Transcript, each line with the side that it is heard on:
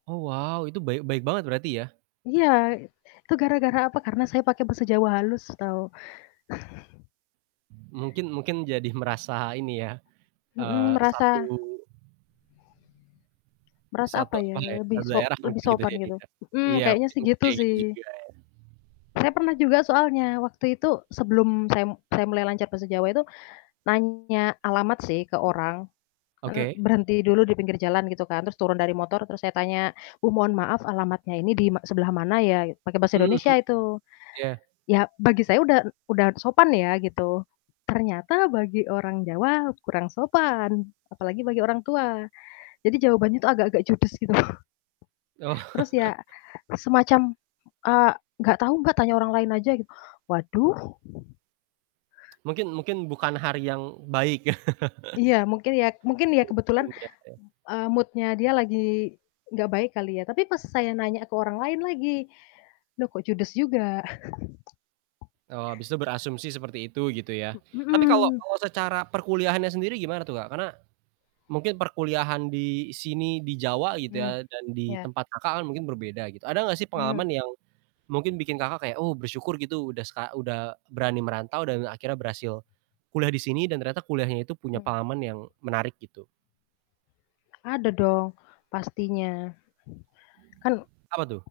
right: Oh wow, itu baik baik banget berarti ya?
left: Iya, itu gara-gara apa? Karena saya pakai bahasa Jawa halus tahu.
right: Mungkin mungkin jadi merasa ini ya,
left: Hmm,
right: eee, satu
left: merasa, merasa
right: satu,
left: apa ya,
right: apa ya,
left: lebih
right: satu
left: so
right: daerah
left: lebih
right: mungkin gitu
left: sopan gitu.
right: jadinya.
left: Hmm,
right: Iya,
left: kayaknya
right: mungkin
left: sih, gitu
right: kayak gitu
left: sih.
right: juga ya?
left: Saya pernah juga soalnya, waktu itu sebelum saya mu saya mulai lancar bahasa Jawa itu, nanya alamat sih ke orang, kan
right: Oke.
left: berhenti dulu di pinggir jalan gitu kan terus turun dari motor terus saya tanya, "Bu, mohon maaf alamatnya ini di ma sebelah mana ya?" Pakai bahasa
right: Hmm hmm,
left: Indonesia itu.
right: iya.
left: Ya bagi saya udah udah sopan ya gitu, ternyata bagi orang Jawa kurang sopan apalagi bagi orang tua. Jadi, jawabannya tuh, agak-agak judes gitu.
right: Oh.
left: Terus ya semacam, eee, "Enggak tahu, Mbak, tanya orang lain aja," gitu, waduh.
right: Mungkin mungkin bukan hari yang baik.
left: Iya, mungkin ya mungkin ya kebetulan,
right: Mungkin, ya ya.
left: eee, mood-nya dia lagi nggak baik kali ya tapi pas saya nanya ke orang lain lagi, loh kok judes juga?
right: Oh, habis itu berasumsi seperti itu gitu ya, tapi kalo
left: Mhm.
right: kalo secara perkuliahannya sendiri gimana tuh, Kak? Karena mungkin perkuliahan di sini, di Jawa gitu
left: Mmm,
right: ya dan di
left: iya.
right: tempat Kakak kan, mungkin berbeda gitu. Ada gak sih pengalaman
left: Mmm.
right: yang mungkin bikin Kakak, kayak, "Oh bersyukur, gitu, udah seka udah berani merantau, dan akhirnya berhasil kuliah di sini," dan ternyata kuliahnya itu punya
left: Mmm.
right: pengalaman yang menarik gitu?
left: Ada dong, pastinya. Kan
right: Apa tuh?